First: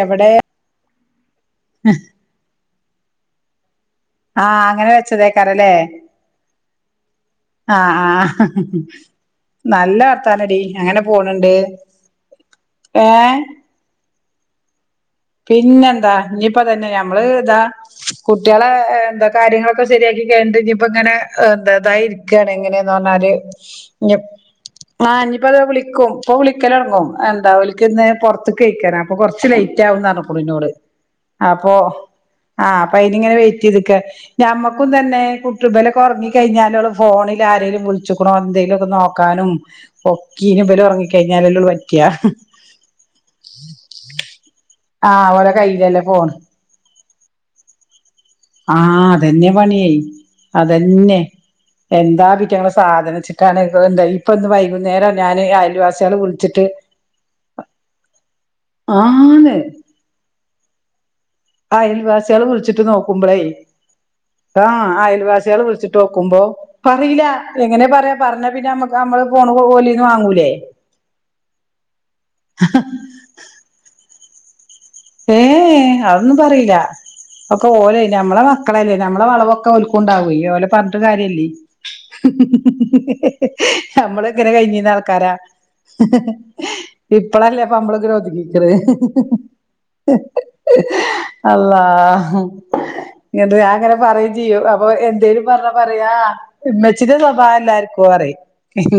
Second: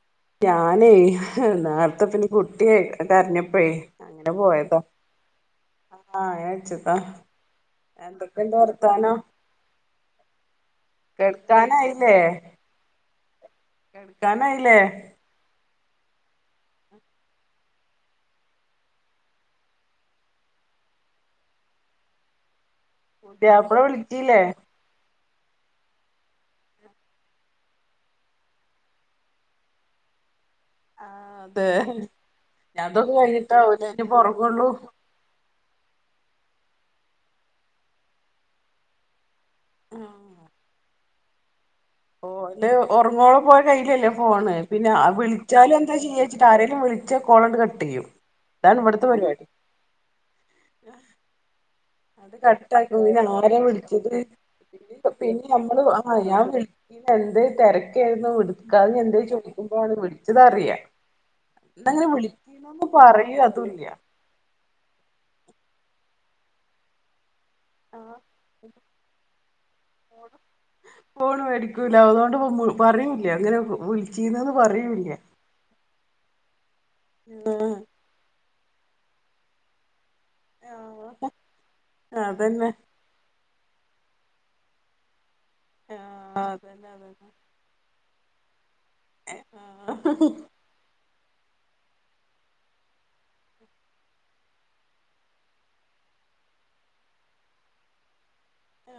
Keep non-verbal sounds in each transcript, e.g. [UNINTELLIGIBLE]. എവിടെ ഞാനേ നേരത്തെ പിന്നെ കുട്ടിയെ കരഞ്ഞപ്പേ ആ അങ്ങനെ വെച്ചതേക്കാരല്ലേ ആഹ് അങ്ങനെ വെച്ചതാ ആ ആ എന്തൊക്കെണ്ട് വർത്താനം നല്ല വർത്താനടി അങ്ങനെ പോണെണ്ട് കെടക്കാനായില്ലേ ഏഹ് [UNINTELLIGIBLE] കാനായില്ലേ പിന്നെ എന്താ ഇനിയിപ്പ തന്നെ നമ്മള് എന്താ കുട്ടികളെ എന്താ കാര്യങ്ങളൊക്കെ ശരിയാക്കി ക ഴിഞ്ഞിപ്പ ഇങ്ങനെ എന്ത തായിരിക്കാണ് എങ്ങനന്ന് പറഞ്ഞാൽ പുതിയാപ്പള ഞ്ഞിപ്പ വിളിച്ചില്ലേ ഇപ്പ അത് വിളിക്കും ഇപ്പൊ വിളിക്കലടങ്ങും എന്താ ഓലക്ക് ഇന്ന് പൊറത്ത് കഴിക്കാന അപ്പൊ കുറച്ച് ലേറ്റ് ആകുന്ന് പറഞ്ഞു പുളിനോട് ആഹ് അതെ അപ്പൊ ആഹ് അപ്പൊ അതൊക്കെ അനി ഇങ്ങനെ വെയിറ്റ് കഴിഞ്ഞിട്ടാവൂലേ ചെയ്ത്ക്ക ഇനിപ്പോ ഒറങ്ങുള്ളൂ ഞമ്മക്കും തന്നെ കുട്ടുമ്പലക്കൊറങ്ങി കഴിഞ്ഞാലൊള്ളു ഫോണിൽ ആരേലും വിളിച്ചക്കണോ എന്തെലുഒക്കെ നോക്കാനും ഒക്കെനും ഇബല് ഒറങ്ങി കഴിഞ്ഞാലല്ല പറ്റ ഓല് ഉർങ്ങോളം ഓലകയ്യിയിലല്ലേ ഫോണ് പിന്നെ ആഹ് ഓലെ വിളിച്ചാലും എന്താ കയ്യിലല്ലേ ഫോണ് ചെയ്യാച്ചിട്ട് ആരേലും വിളി വിളിച്ച കോളങ്ങട് കട്ട് ചെയ്യും അതാണ് ആഹ് ഇവിടുത്തെ പരിപാടി അതെന്നെ പണി അതെന്നെ എന്താ അത് ഇ പിറ്റങ്ങള് കട്ടാക്കും പിന്നെ ആരാ സാധനിച്ചിട്ടാണ് എന്ത വിളിച്ചത് ഇപ്പൊ ഇന്ന് വൈകുന്നേരം ഞാന് അയൽവാസികളെ വിളിച്ചിട്ട് ഇന്ന് എന്തരുതിരക്കായിരുന്നു എടുക്കാഞ്ഞേ എന്തേ ആന്ന് ചോദിക്കുമ്പോഴാണ് വിളച്ചതറിയ അയൽവാസികളെ വിളിച്ചിട്ട് നോക്കുമ്പളേ അതുല്ല ആഹ് അയൽവാസികളെ വിളിച്ചി ഇട്ട നോക്കുമ്പോ പറയില എങ്ങനാ പറയാ പറഞ്ഞാ പിന്നെ നമ്മക്ക് നമ്മള് ഫോണ് ഓലീന്ന് വാങ്ങൂലേ ഫോൺ മേടിക്കൂല്ല അതുകൊണ്ട് പറൂല്ലേ അങ്ങനെ വിളിച്ചിന്ന ഏ അതൊന്നും പറയില്ല ഒക്കെ ആഹ് ഓല നമ്മളെ മക്കളല്ലേ നമ്മളെ വളവൊക്കെ ഓല്ക്കു ണ്ടാവുഓലെ പറഞ്ഞിട്ട് ആഹ് കാര്യല്ലേ അതന്നെ നമ്മള എങ്ങനെ കഴിഞ്ഞീന്ന ആൾക്കാരാ ആഹ് അതന്നെ അതന്നെ ഇപ്പളല്ലേപ്പമ്പളക്കെരോദിക്കിക്കറ് ആഹ് അള്ളാഹ് ഇങ്ങട്ട്ഞാൻ അങ്ങനെ പറയും ചെയ്യോ അപ്പൊ എന്തേലും പറഞ്ഞ പറയാ ഉമ്മച്ചിന്റെ സ്വഭാവംല്ലായിരിക്കോ പറയിം ആ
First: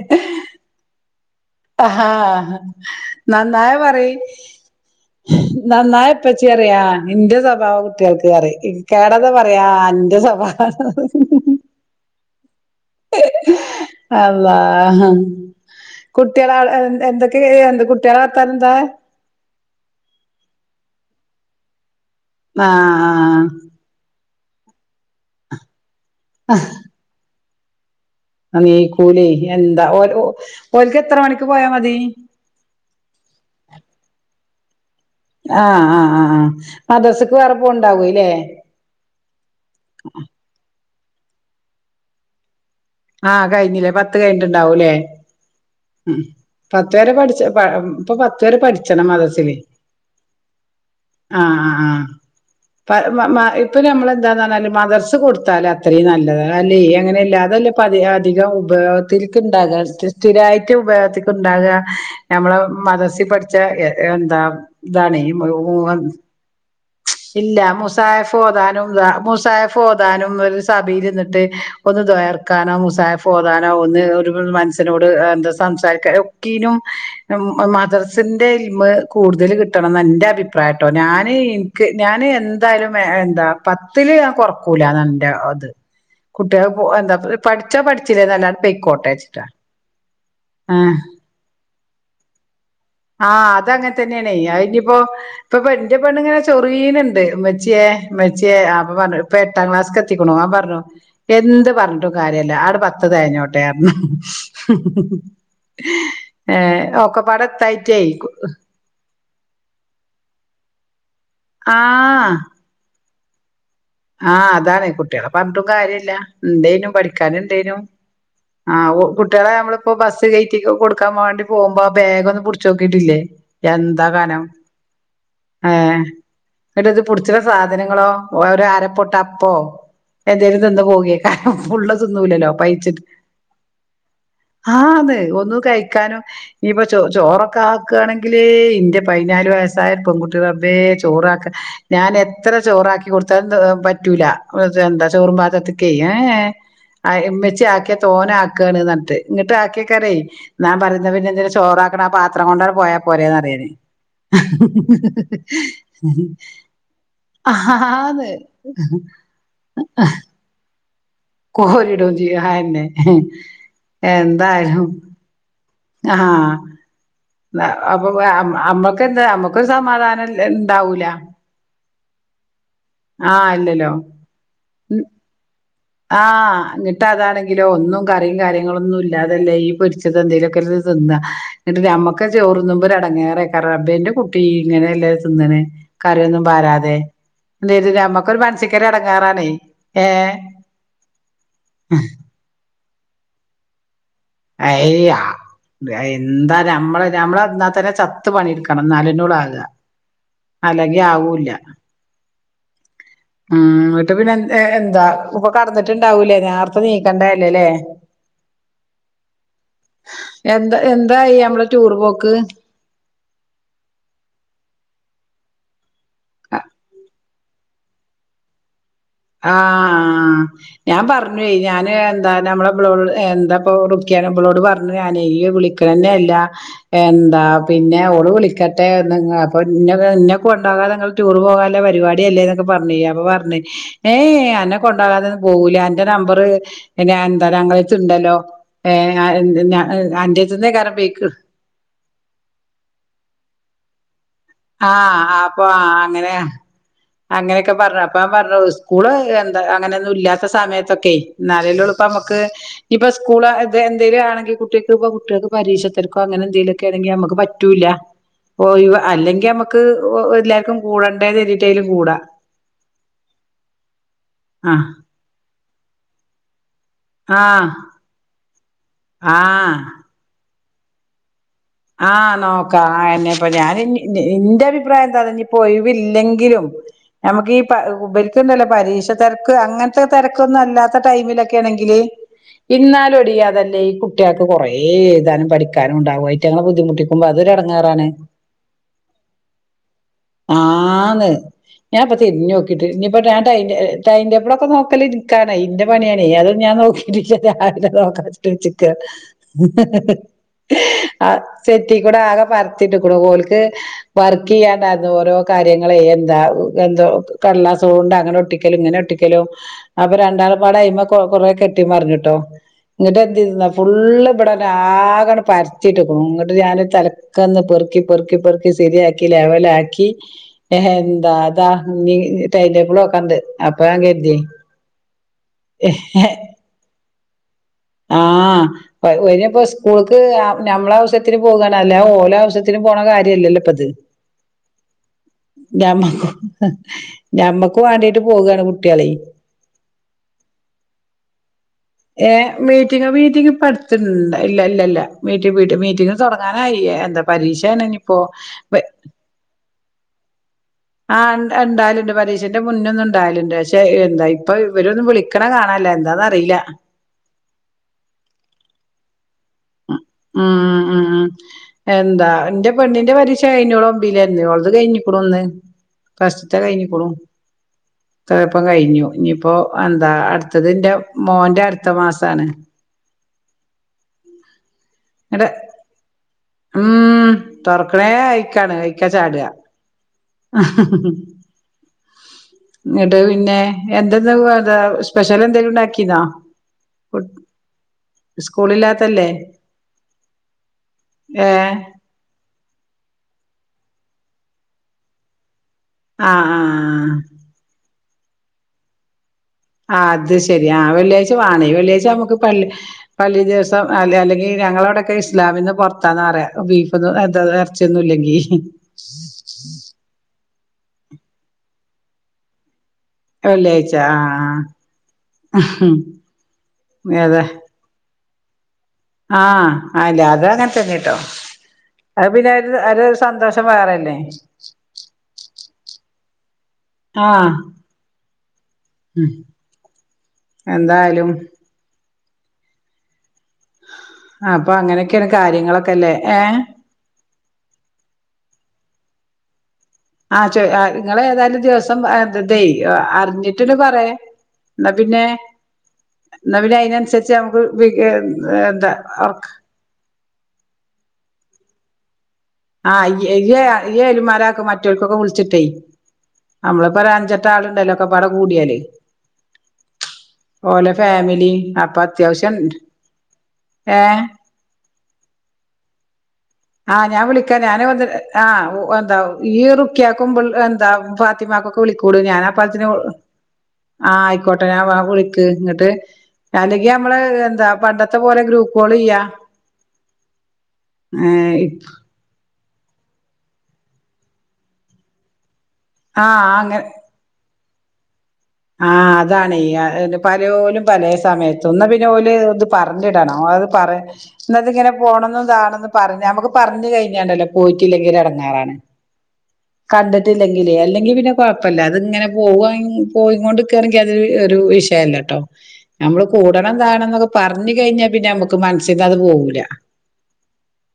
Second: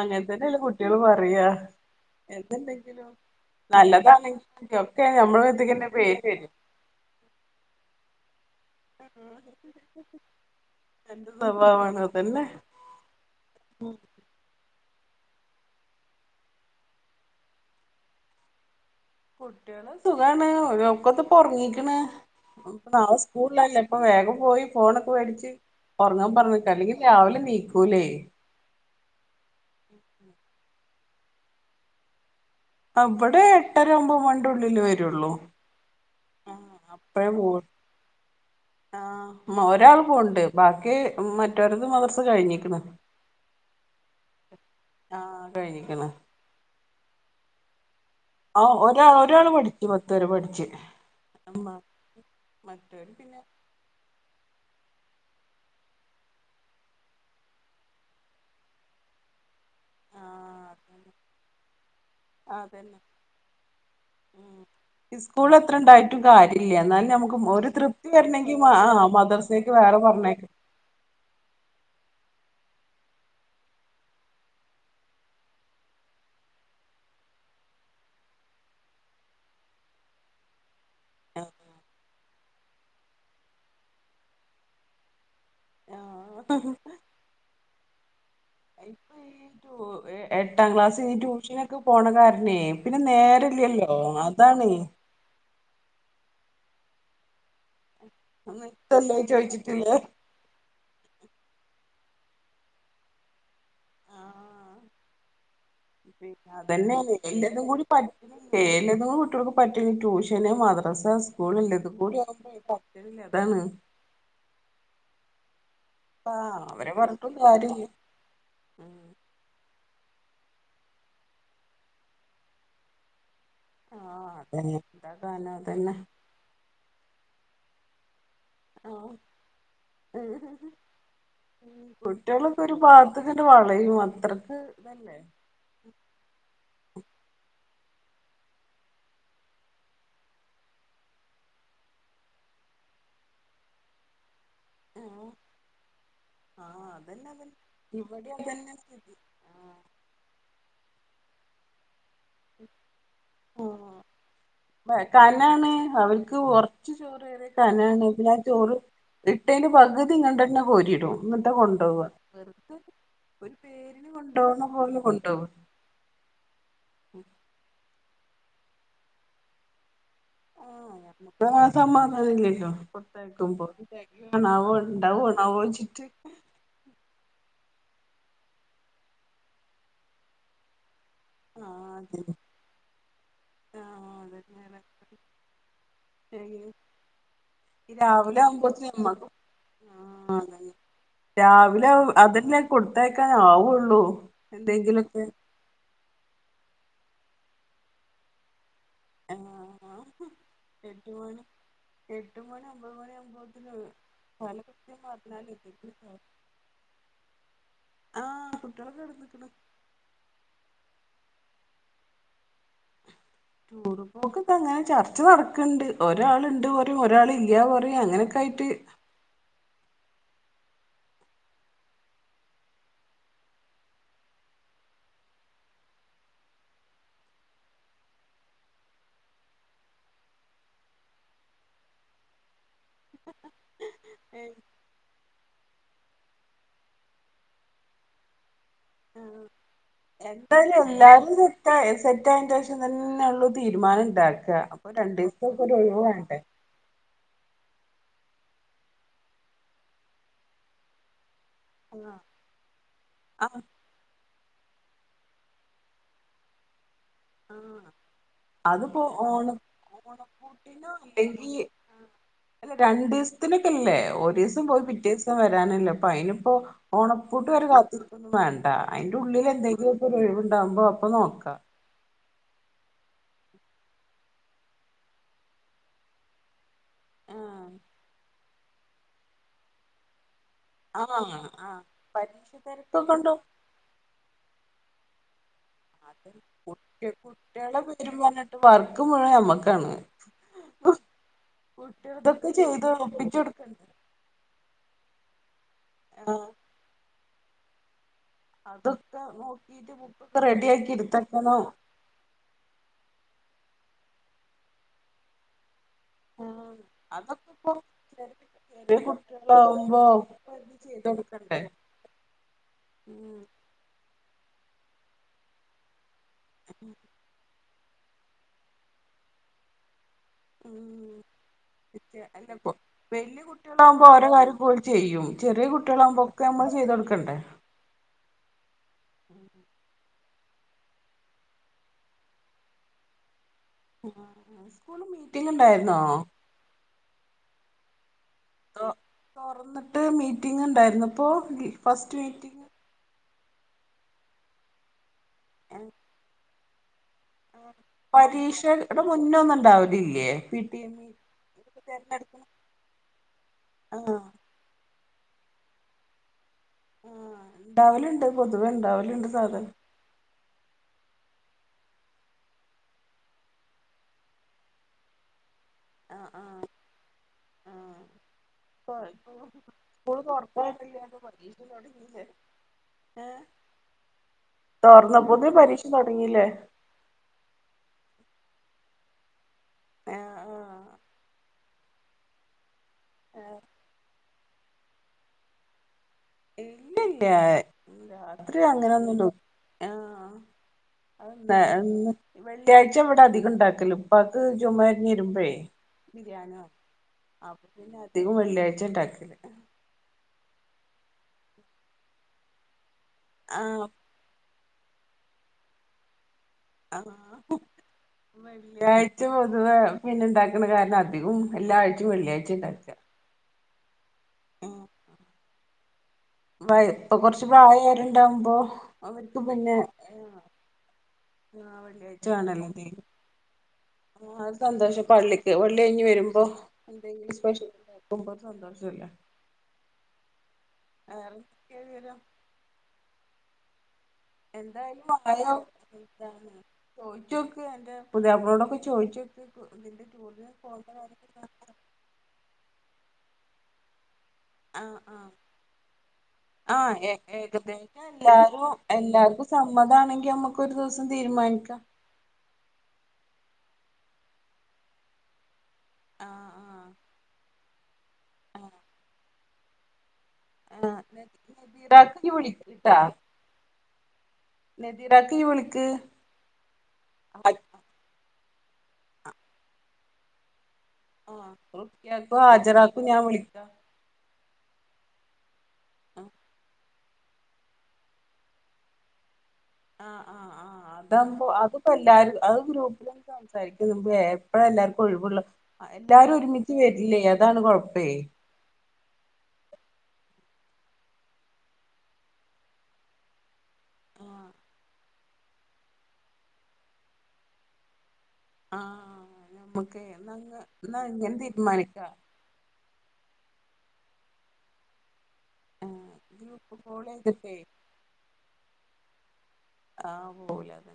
അങ്ങനെ തന്നെയുള്ളൂ കുട്ടികള് പറയാ ആഹ് ഹാ എന്തുണ്ടെങ്കിലും നന്നായി പറയിൻ നല്ലതാണെങ്കിലും ഒക്കെ നമ്മളെ മേത്ത്ക്കന്നെ പേര് വരും നന്നായിപ്പച്ചി യാ ഇന്റെ സ്വഭാ എന്റെ സ്വഭാവകുട്ടികൾക്ക് പറിയിം ഇക്കാടെതാ പറയാ അന്റെ സ്വഭാവ എന്റെ സ്വഭാവമാണ് അതന്നെ അള്ളാ ആഹ കുട്ടികള എന്തൊക്കെ എന്താ കുട്ടികള വർത്താനംഎന്താ കുട്ടികളെ സുഖാണ് ഓലോക്കേന്ന്പ്പ ഒറങ്ങിക്ക്ണ് അപ്പൊ നാളെ ആഹ് സ്കൂളിള്ളല്ലേ ഇപ്പൊ വേഗം പോയി ഫോണൊക്കെ വേടിച്ച് ഉറങ്ങാൻ പറഞ്ഞേക്കാം അല്ലെങ്കിൽ രാവിലെ നീക്കൂല്ലേ നീക്കൂലേ എന്താഓ ഒല്ക്ക് എത്ര മണിക്ക് പോയാ മതി അവിടെ എട്ടര ഒമ്പത് മണിടെ ഉള്ളില് വരും ആഹ് ആഹ് ആഹ് ആ മദറസക്ക് വേറെ പോവുണ്ടാവൂല്ലേ ആ ഒരാൾ പോണ്ട് ബാക്കി മറ്റൊരുത് മദ്രസ കഴിഞ്ഞിക്ണു ആഹ് കഴിഞ്ഞില്ലേ പത്ത് കഴിഞ്ഞിട്ടുണ്ടാവൂല്ലേ ആഹ് കഴിഞ്ഞിക്ക്ണ് ഇതുവരെ പഠിച്ച പ ഇപ്പൊ പത്ത് ആഹ് വരെപഠിച്ചണം ഒരാ ഒരാള് മദ്റസയിൽ പഠിച്ചു പത്ത് വരെ പഠിച്ച് ആഹ് മറ്റോര് ആഹ് പിന്നെ ആ ഇപ്പൊ നമ്മള് എന്താന്ന് പറഞ്ഞാൽ മദ്രസകൊടുത്താല അത്രയും നല്ലത് അല്ല അങ്ങനെല്ലാ അതല്ല പതി അധികം ഉപയോഗത്തില്ക്ക് തകർത്ത് ആഹ് സ്ഥിരമായിട്ട് ഉപയോഗത്തിക്ക് ഉണ്ടാകുക നമ്മള അതന്നെ മദ്രസിപഠിച്ച എന്താ ഇതാണെ [UNINTELLIGIBLE] സ്കൂൾ എത്ര ഊഹം ഉണ്ടായിട്ടും കാര്യല്ല എന്നാലും നമുക്ക് ഇല്ല ഒരു തൃപ്തി മുസായിഫ് വരണെങ്കിൽ ആ ഓതാനും മദ്രസേക്ക് മുസായിഫ് വേറെ ഓതാനും പറഞ്ഞേക്ക ഒരു സഭയിൽ ഇരിന്നിട്ട് ഒന്ന് ദുആർക്കാനോ മുസാഫ് ഓതാനോ ഒന്ന് ഒരു മനസ്സിനോട് എന്താ സംസാരിക്കാ ഒക്കിനും മദ്റസിന്റെ ഇൽമ് കൂടുതൽ കിട്ടണംന്ന് ന്റെ അഭിപ്രായട്ടോ ഞാന് ഞാന് എന്തായാലും ഏ എന്താ പത്തില്ല് ഞാൻ കൊറക്കൂല എന്റെ അത് കുട്ടികൾപ്പോ എന്താ പഠിച്ചാ പഠിച്ചില്ലേ എന്നല്ല പെയക്കോട്ടെച്ചിട്ടാ ഇപ്പൊ എട്ടാം ക്ലാസ് ഇഞ്ഞ് ട്യൂഷനൊക്കെ പോണ കാരണേ പിന്നെ ആഹ് അതങ്ങനെ നേരല്ലല്ലോ തന്നെയാണേ അത് അതാണ് ഇപ്പൊ ഇനിയിപ്പോ ഇന്റെ പെണ്ണിങ്ങനെ ചൊറീണ് ണ്ട് ഇമ്മച്ചിയെ ഇമ്മച്ചി അപ്പൊ പറഞ്ഞു നിർത്തല്ലേ ഇപ്പൊ എട്ടാം ചോദിച്ചിട്ടില്ലേ ക്ലാസ്ക് എത്തിക്കാണു ആ പറഞ്ഞു എന്ത് പർ കാര്യല്ല ആട് പത്ത് തെകഞ്ഞോട്ടേ ർഞ്ഞ് പിന്നെ അതന്നെയാണ് എല്ലാതും കൂടി എത്തായിറ്റേ പറ്റ്ണില്ലേ എല്ലാതും കൂടി കുട്ടികൾക്ക് പറ്റൊ ട്യൂഷന് മാദർ സ് സ്കൂള് എല്ലതും കൂടി ആഹ് ആവുമ്പോ പറ്റണില്ല അതാണ് ആഹ് അതാണ് കുട്ടികളെ പർ ഞ്ഞ്ട്ടും കാര്യല്ല ആ ണ്ടേനും അവരെ പറഞ്ഞിട്ടും പഠിക്കാന് ണ്ടേനും കാര്യല്ല ആ കുട്ട്യളെ നമ്മള് ഇപ്പൊ ബസ്സ് കയറ്റി കൊടുക്കാൻ വേണ്ടി പോകുമ്പോ ആ ബാഗ് ഒന്ന് പുട്ച്ചോക്കിയിട്ടില്ലേ ആ എന്താ കനം അതന്നെ എന്താ കാലം അതന്നെ ഏഹ് എന്നിട്ട് ഇത് പുട്ച്ച്ണ സാധനങ്ങളോ ഒര അര പുട്ട് അപ്പോ എന്തേലും തിന്നു പോകെയ്കാരം ഫുള്ള് തിന്നുല്ലല്ലോ കുട്ടികളൊക്കെ ഒരു പയിച്ചിട്ട് ഭാഗത്തക്കണ്ട് വളയും അത്രക്ക് ഇതല്ലേ ഒന്നു കഴിക്കാനും ഇപ്പൊ ചോ ചോറൊക്കെ ആ ക് ആണെങ്കില് ഇന്റെ പതിനാല് വയസായ പെൺകുട്ടി റബ്ബേ ചോറാക്ക ഞാൻ എത്ര ചോറ് റാക്കി കൊടുത്താലും ന്താ പറ്റൂല എന്താ ആഹ് ചോറും പാത്രത്ത്ക്കെ എ ഏ ആ അതന്നെ അതന്നെ ഇമ്മച്ചി ആക്കിയ ഇവിടെ തോനെ അതന്നെ ആക്കാണ് സ്ഥിതി പറഞ്ഞിട്ട് ന്നിട്ട് ആഹ് ആക്കെയ്ക്കാരെ ഞാൻ പറഞ്ഞ ന്ന പിന്നെന്തിനാ ചോറാക്ക്ണെ ആ പത്രം കൊണ്ടങ്ങട് പോയാ പോരേന്ന് പറിയേനി വയ്കാൽനാണ് അവർക്ക് കൊറച്ച് ചോറ് ഏറിയ കനാണ് പ്പ ഞാന് ഞാൻ ചോ റ് ആന്ന് ഇട്ടേന്ന് പകുതിയിങ്ങട്ടന്നെ കോരി യിടും കോരിടും ചെയ്യും അതെന്നെ ഒരു പേരിന് കൊണ്ടോണ എന്തായാലും പോലെ കൊണ്ടോവും ആഹ് അപ്പൊ അമ്മക്ക് എന്താ അമ്മക്കൊരു സമാധാന ഇണ്ടാവൂല സമാധനല്ലല്ലോ ആഹ് കൊടുത്തയക്കുമ്പോ ഇല്ലല്ലോ തെകയാണാവോ ണ്ടാവോണാവോ [UNINTELLIGIBLE] ആഹ് ന്ന്ട്ട് അതാണെങ്കിലോ ഒന്നും കറിം കാര്യങ്ങളൊന്നും ഇല്ലാതല്ലേ ഈ പൊരിച്ചത് എന്തേലൊക്കെ ആ തിന്ന ന്ന്ട്ട് ആഹ് അതെ ഞമ്മക്കെന്നെ ചോറ്ന്നുമ്പൊരെടങ്ങേറെയ്ക്കാരം റബ്ബേ ആഹ് ന്റെ കുട്ടി അതന്നെയാണ് ഇങ്ങനെല്ലേ തിന്ന്ണേ കറിയൊന്നും പാരാതെ എന്തെ ഈ ഞമ്മക്കൊരു രാവിലെ മനസ്ക്കൊര് ആവുമ്പോത്തിന് നമ്മക്കും എടങ്ങാറാണേ ഏഹ് ആഹ് അതന്നെ രാവിലെ അതെന്നെ കൊടുത്തയക്കാനാവുള്ളൂ അയ് ആ എന്തെങ്കിലൊക്കെ എന്താ ഞമ്മള് ഞമ്മള് എന്നാ തന്നെ ചത്ത് പണി ഇട്ക്ക് ക്കണം നാലെന്നൊള്ള് ആക്അ ആഹ് അല്ലങ്കി എട്ട് മണി ആവൂല്ല എട്ട് മണി ഒമ്പത് മണി ഉം ആവുമ്പോത്തിന് ന്ന്ട്ട് പിന്നെ പല കൃത്യം എന്താ പറഞ്ഞാല് ഇപ്പൊ എന്തെങ്കിലും കെടന്നിട്ടുണ്ടാവൂലേ നേർത്തെ നീക്കണ്ടല്ലേല്ലേ ആഹ് കുട്ടികളൊക്കെ കെടന്ന്ക്ക്ണ് എന്താ എന്തായി നമ്മളെ ടൂറ് പോക്ക് ടൂറ് പോക്ക് അങ്ങനെ ചർച്ച നടക്ക്ണ്ട് ഒരാൾ ഇണ്ട് പറയും ഒരാൾ ഇല്ല പറയും അങ്ങനൊക്കായി ട്ട് ആഹ് ഞാൻ പറഞ്ഞുവേ ഞാന് എന്താ നമ്മളെ ബളോ ഏ എന്താപ്പൊ റുക്കി ബളോട് പറഞ്ഞു ഞാന് ഇയ്യ് വിളിക്കലെന്നെല്ല എന്താ പിന്നെ ഓള് വിളിക്കട്ടെ അപ്പൊ ഇന്നെ കൊണ്ടോകാതെ ഇങ്ങള് ടൂർ പോകാല്ലെ പരിപാടിയാല്ലേന്നൊക്കെ പറഞ് അപ്പൊ പറഞ്ഞ് എ ഏ ഏഹ് അന്നെ കൊണ്ടാകാതൊന്നും പോവൂല അന്റെ നമ്പറ് പിന്നെ എന്താറിയാ ഞങ്ങളെര്ത്ത് ഇണ്ടല്ലോ ആ എന്തായാലും ബേക്ക് എല്ലാരും സെറ്റ് സെറ്റ് ആയേന്റേശം തന്നെ ഉള്ളൂ തീരുമാനം ഇണ്ടാക്ക അപ്പൊ ആഹ് രണ്ടീസൊക്കെ അപ്പൊ ഒരൊഴിവ് അങ്ങനെ വേണ്ടേ അങ്ങനെയൊക്കെ പറഞ്ഞു അപ്പ ഞാൻ പറഞ്ഞു സ്കൂള് എന്താ അങ്ങനെയൊന്നും ഇല്ലാത്ത സമയത്തൊക്കെ ന്നാലല്ലെ ഒള്ളുപ്പം ഞമ്മക്ക് ഇനിയിപ്പം സ്കൂൾ ആഹ് എന്തേലും ആണെങ്കി കു കുട്യക്പ്പം കുട്ടികൾക്ക് പരീക്ഷ തെരക്കോ അങ്ങനെ എന്തേലൊക്കെ ആണെങ്കി അമ്മക്ക് പറ്റൂല്ല ആഹ് ഓ അതിപ്പോ അല്ലെങ്കി ഓണ ങ്കി അമ്മക്ക് എല്ലാർക്കും ഓണപ്പൂട്ടിനോ കൂടണ്ടേന്ന് അല്ലെങ്കി കര്തീട്ടെങ്കിലും കൂടാ തും പോയി പിറ്റേസം വരാനല്ലേ അപ്പൊ അയിനിപ്പോ ഓണപൂട്ട് ആ വരെ കാത്ത് നിക്കൊന്നും വേ ണ്ട അയിന്റെ ആ ഉള്ളിൽ ആ എന്തെങ്കിലും ഒക്കൊര് ഒഴിവ്ണ്ടാക്മ്പോ അപ്പൊ നോക്കാ ആഹ് നോക്കാ അതെന്നെപ്പൊ ഞാൻ ഇന്റെ അഭിപ്രായം ന്താറിയോ ഇഞ്ഞ്പ്പം ഒഴിവില്ലെങ്കിലും ഞമ്മക്ക് ഈ ഉ പര്ക്ക്ണ്ടല്ലോ പരീക്ഷ തെരക്ക് അങ്ങൻത്തെ തെര ക്കൊന്നല്ലാത്ത ആഹ് ആഹ് ആഹ് ടൈമിലൊക്കേണെങ്കില് പരീക്ഷ തിരക്കൊക്കെ ഉണ്ടോ ഇന്നാലുടി അതെന്നെ ഈ കുട്ട്യാക്ക് കൊറെ എഴുതാനും പഠിക്കാനും ണ്ടാവും അത് അ കുട്ടി കുട്ട്യാളെ പേരും പറഞ്ഞിട്ട് വർക്ക് മുഴുവൻ ഞമ്മക്കാണ് ആന്ന് ഞാൻപ്പൊ തിരിഞ്ഞ് നോക്കിട്ട് ചെയ്ത് ഇനിപ്പ ഒപ്പിച്ചു ഞാൻ കൊടുക്കണ്ടേ ടൈടേബിളൊക്കെ നോക്കല് ൻകാനെ ഇന്റെ പണിയാണെ ആഹ് അതും ഞാൻ നോകീറ്റില്ല രാവിലെ നോക്ക അതൊക്കെ നോക്കീട്ട് ബുക്കൊക്കെ റെടാക്കി ഇട്ത്തെ ആ സെറ്റിക്കൂടെ ആകെ പരത്തിട്ട്കൊണു ഓല്ക് വർക്കെയ്യാണ്ടേര്ന്നു ഓരോ കാര്യ ങ്ങള് എന്താ ആഹ് എന്തോ അതൊക്കെ ഇപ്പൊ കടലാസോണ്ടക്ക്ണ ചെറിയ ഒട്ടിക്കലും ങ്ങനെ ചെറിയ ഒട്ടിക്കലും കുട്ടികളാവുമ്പോ അപ്പം ഒക്കെ ഇത് രണ്ടാളുമ്പാടെ അയ്മ ചെയ്ത് കൊറേ കൊടുക്കണ്ടേ കെട്ടി മറഞ്ഞു ട്ടോ ന്ന്ട്ട് ഉം എന്തെയ്തുന്നോ ഫുള്ള് ഇവടെ ട്ടാകെ ങ്ങട്ട് പരത്തിട്ട്ക്ണു ങ്ങട്ട് ഞാന് തലക്കന്നു പെറു.. പെർക്കി പെർക്കി സെരിയാക്കി ലെവലാക്കി ഉം എന്താ ത ഞ്ഞി അല്ലപ്പൊ ടൈംടേബിൾ നോക്കാണ്ട് വല്യ അപ്പം ഞാൻ കുട്ടികളാവുമ്പോ ഓരോ കരുതി കാര്യം ഓല് ചെയ്യും ചെറിയ കുട്ട്യാളാവുമ്പൊ ക്കെ ഞമ്മള് ചെയ്തൊട്ക്കണ്ടേ ആ ഓലപ്പോ സ്കൂൾക് അ ഞമ്മള ആവിശ്യത്തിന് പോകാണ് അല്ലാതെ ഓലാവശ്യത്തിന് പോണ കാര്യല്ലല്ലോ അത് സ്കൂള് മീറ്റിംഗ് ഉണ്ടായിരുന്നോ? ഞമ്മക്ക് ഞമ്മക്കും വാണ്ടീ തൊറന്ന്ട്ട് മീറ്റിംഗ് ണ്ടായിരുന്നുപ്പോ ഏ മീറ്റിംഗ് മീറ്റിംഗ് ഇപ്പട്ത്ത് ഇണ്ടേ ഇല്ല ല്ലാ ലാ മീറ്റ് മീറ്റിങ് തൊറ.. ക്കാനായി എന്താ പരീഷേണെനി പ്പോ വെ ഇല്ലേ പി ടി എം ഇ ആ ഇണ്ട ഇണ്ടാവല്ണ്ട് തെരഞ്ഞെടുക്കണ പരീക്ഷ ന്റെ മുന്നൊന്ന് ണ്ടാവല്ണ്ട് പക്ഷെ ആഹ് എന്താ ഇപ്പൊ ഇവരൊന്ന് വിളി ക്കണ കാണാനില്ല എന്താന്നറില്ല ഉം ണ്ടാവല്ണ്ട് പൊതുവെ ണ്ടാവല്ണ്ട് സാധാ ആ ആ അ ആ എന്താ ന്റെപെണ്ണിന്റെ പരീക്ഷ കഴിഞ്ഞു ഓളൊമ്പേലേര്ന്നു ഓൾത് കഴിഞ്ഞ്ക്കുണു ന്ന് ആഹ് പസ്റ്റ്ത്തെ ആഹ് കയ്ഞ്ഞ്ക്ക്ണു ത്ര ൾപ്പം കയ്ഞ്ഞു ആഹ് ഇനിപ്പോ എന്താ സ്കൂൾ അടുത്തത് ന്റെ തുറക്കായിട്ടില്ലേ മോന്റെ അട്ത്ത മാസാണ് എ ഇങ്ങട് തൊർന്നപ്പോത്തിന് പരീഷ തൊടങ്ങീ ലെ ഉം തൊർക്ക്ണേ അയ്ക്കാണ് അയ്ക്ക ചാട ആഹ് ഹ് ഹ് ന്ന്ട്ട് പിന്നെ ആഹ് [UNINTELLIGIBLE] സ്‌പെഷലെന്തേ ണ്ടാക്കി ഇതാ ഇല്ലില്ല കുട്ട് രാത്രി സ്കൂളില്ലാത്തല്ലേ അങ്ങനൊന്നും ഏഹ് അ ന്ന് വെള്ളിയാഴ്ച ഇവിടെ അധികം ണ്ടാക്കല് ഉപ്പാക് ജുമുഅതിരിഞ്ഞു വരുമ്പേ ആഹ് ബിരിയാണോ ആഹ് അപ്പപ്പിന്നെ അധികോം വെള്ളിയാഴ്ച ണ്ടാക്കല് ആ അത് ശെരി ആ വെള്ളിയാഴ്ച വാണേ വെള്ളിയാഴ്ച ഞമ്മക് പള്ളി പള്ളി ദിവസം ആഹ് അ അല്ലെങ്കി ഞങ്ങളോടൊക്കെ ഇസ്ലാമിന്ന് പൊറത്ത ന്നറയ ആ ഉം വെള്ളിയാഴ്ച പൊതുവെ പിന്നെ ണ്ടാ [UNINTELLIGIBLE] കാരണം അധികോം എല്ലാ ആഴ്ച വെള്ളിയാഴ്ചെ ണ്ടാക്ക വെള്ളിയാഴ്ച അ ആ ഹും ഇപ്പക്കൊർച്ച് പ്രായായോല് ണ്ടാവുമ്പോ ആ അല്ല അത് അങ്ങനതെന്നെ ട്ടോ ആഹ് അത് പിന്നെ ഒര് ഒര് സന്തോഷം വേറെ ആ അത് സന്തോഷം പള്ളിക് പള്ളി കയ്ഞ് വെരുമ്പം എന്തെങ്കിലും ആഹ് സ്‌പെഷൽ ണ്ടാക്കുമ്പോ ഒരു സന്തോഷല്ലേ ഉം എന്തായാലും വേറെന്തെക്കെ വിവരം അപ്പൊ എന്തായാലും അങ്ങനെയൊക്കെയാണ് [UNINTELLIGIBLE] കാര്യങ്ങളൊക്കെല്ലേ ഏഹ് ചോയ്ച്ചോക്ക് അന്റെ പുതിയാപ്പിളനോടൊക്കെ ചോ [UNINTELLIGIBLE] ആ ചോയ് ആ ങ്ങള് ഏതായാലും ദിവസം അറിഞ്ട്ട് അറിഞ്ഞിട്ട് ണ്ട് പറേ ന്ന പിന്നെ പിന്നെ ആ അതിനനുസരിച്ച് നമുക്ക് ഏകതേശം എല്ലാരും എന്താ എല്ലാര്ക്കും സമ്മതമാണെങ്കി ഞമ്മക്കൊരു ദിവസം തീരുമാനിക്കാ ആ യെയ്യ് ഇയ്യ് എരുമാറാക് മറ്റൊര്ക്കൊക്കെ വിളിച്ചിട്ടെയ് ആഹ് നമ്മളിപ്പ ഒരഞ്ചേട്ടാളുണ്ടല്ലോ ഒക്കപ്പാടെ ആഹ് കൂട്യാല് ആഹ് ഓല ആഹ് ഫേമിലി അപ്പം നദീറാക്ക് ഇയ്യ് അത്യാവിശ്യം ണ്ട് വിളിക്ക്ട്ടാ ഏ രാത്രി വിള്ക്ക് ആ ഞാൻ വിളിക്കാ ഞാന് ന്തോര് ആ ഒ എന്തം ഈ റുക്കിയാക്കുമ്പ്ള്ളെ എന്ത ആഹ് ഫാത്തിമാക്കൊക്കെ വിളിക്കൂട് റുക്കിയാക്കും ഞാൻ അപ്പത്തിനു ഹാജറാക്കും ഞാൻ വിളിക്കാം ആ ഐക്കോട്ടെ ഞാൻ ഇവളെകുളിക്ക് ട്ട് അല്ലെങ്കി നമ്മള് എന്താ പണ്ടത്തെ പോലെ ഗ്രൂപ്പോളെയ്യാ ആ ആ ആ അതാമ്പോ അത്പ്പ എല്ലാരും അത് ഗ്രൂപ്പിലന്ന് സംസാരിക്കുല്ലേ എപ്പഴാ എല്ലാവർക്കും ഒഴിവുള്ള എല്ലാരും ആഹ് ഒരുമിച്ച് വരില്ലേ അതാണ് കൊഴപ്പേ ആ അതാണെയ് അ പലോലു പലേ സമയത്തും ഒന്ന് പിന്നെ ഓല് ഇത് പറഞ്ഞിടണം അത് പറ ആഹ് എന്നിട്ടങ്ങനെ പോണംന്നതാണെന്ന് പറഞ്ഞ ന്നമക്ക് പറഞ്കൈഞ്ഞാലല്ലെ പോയ്റ്റില്ലെങ്കിലെട ഏ ആഹ് നമ്മുക്ക് എന്നാ കണ്ടിട്ടില്ലെങ്കില് എന്നാ അല്ലെങ്കി പിന്നെ ഇങ്ങനെ കൊഴപ്പല്ല തീരുമാനിക്കാം അത്ങ്ങനെ പോവാൻ പോയി കൊണ്ടിക്കെണെങ്കി അത് ഒരു വിഷയല്ലട്ടോ ആഹ് നമ്മള് ഗ്രൂപ്പ് കൂടണം കോൾ താണംന്നൊക്കെ ചെയ്തിട്ടേ പറഞ്കയ്ഞ്ഞാ പിന്നെ നമ്മുക്ക് മനസ്സിന്നത് പോകും ആ പോയാല്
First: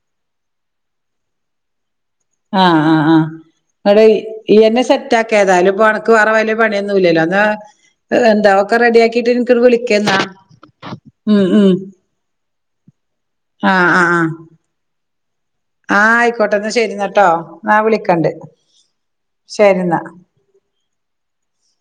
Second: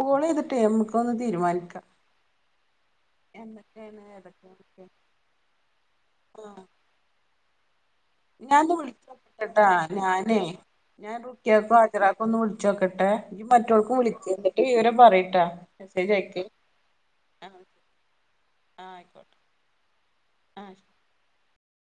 കോളെയ്തിട്ടേ നമുക്കൊന്ന് തീരുമാനിക്കാം ആ ആ ആ എന്തൊക്കെയാണ് ഇപടെ ഈ ഈയെനെ ഏതൊക്കെയാന്നൊക്കെ സെറ്റാക്കെതായ്ലും ഇപ്പനക്ക് വേറെ വല്യ ആഹ് പണിയൊന്നുല്ലല്ലോ അതാ എന്താ ഞാനൊന്ന് ഒക്കെ റെഡിയാക്കിട്ട് എനിക്കൊരു വിളിച്ചോക്കട്ടെട്ടാ വിളിക്കെന്നാ ഞാനേ ഞാൻ ഉം ഉം റുക്ക്യാക്കും ഹജറാക്കൊന്ന് വിളിച്ചോക്കട്ടെ നി മറ്റോൾക്കും വിളിക്ക്‌ എന്നിട്ട് വിവരം പറയ് ആ ആയിക്കോട്ടെ ന്ന ശെരിന്നട്ടോ ആഹ് ആ വിളിക്കണ്ട് ആ ആയിക്കോട്ടെ ശരിന്നാ ആ ശരി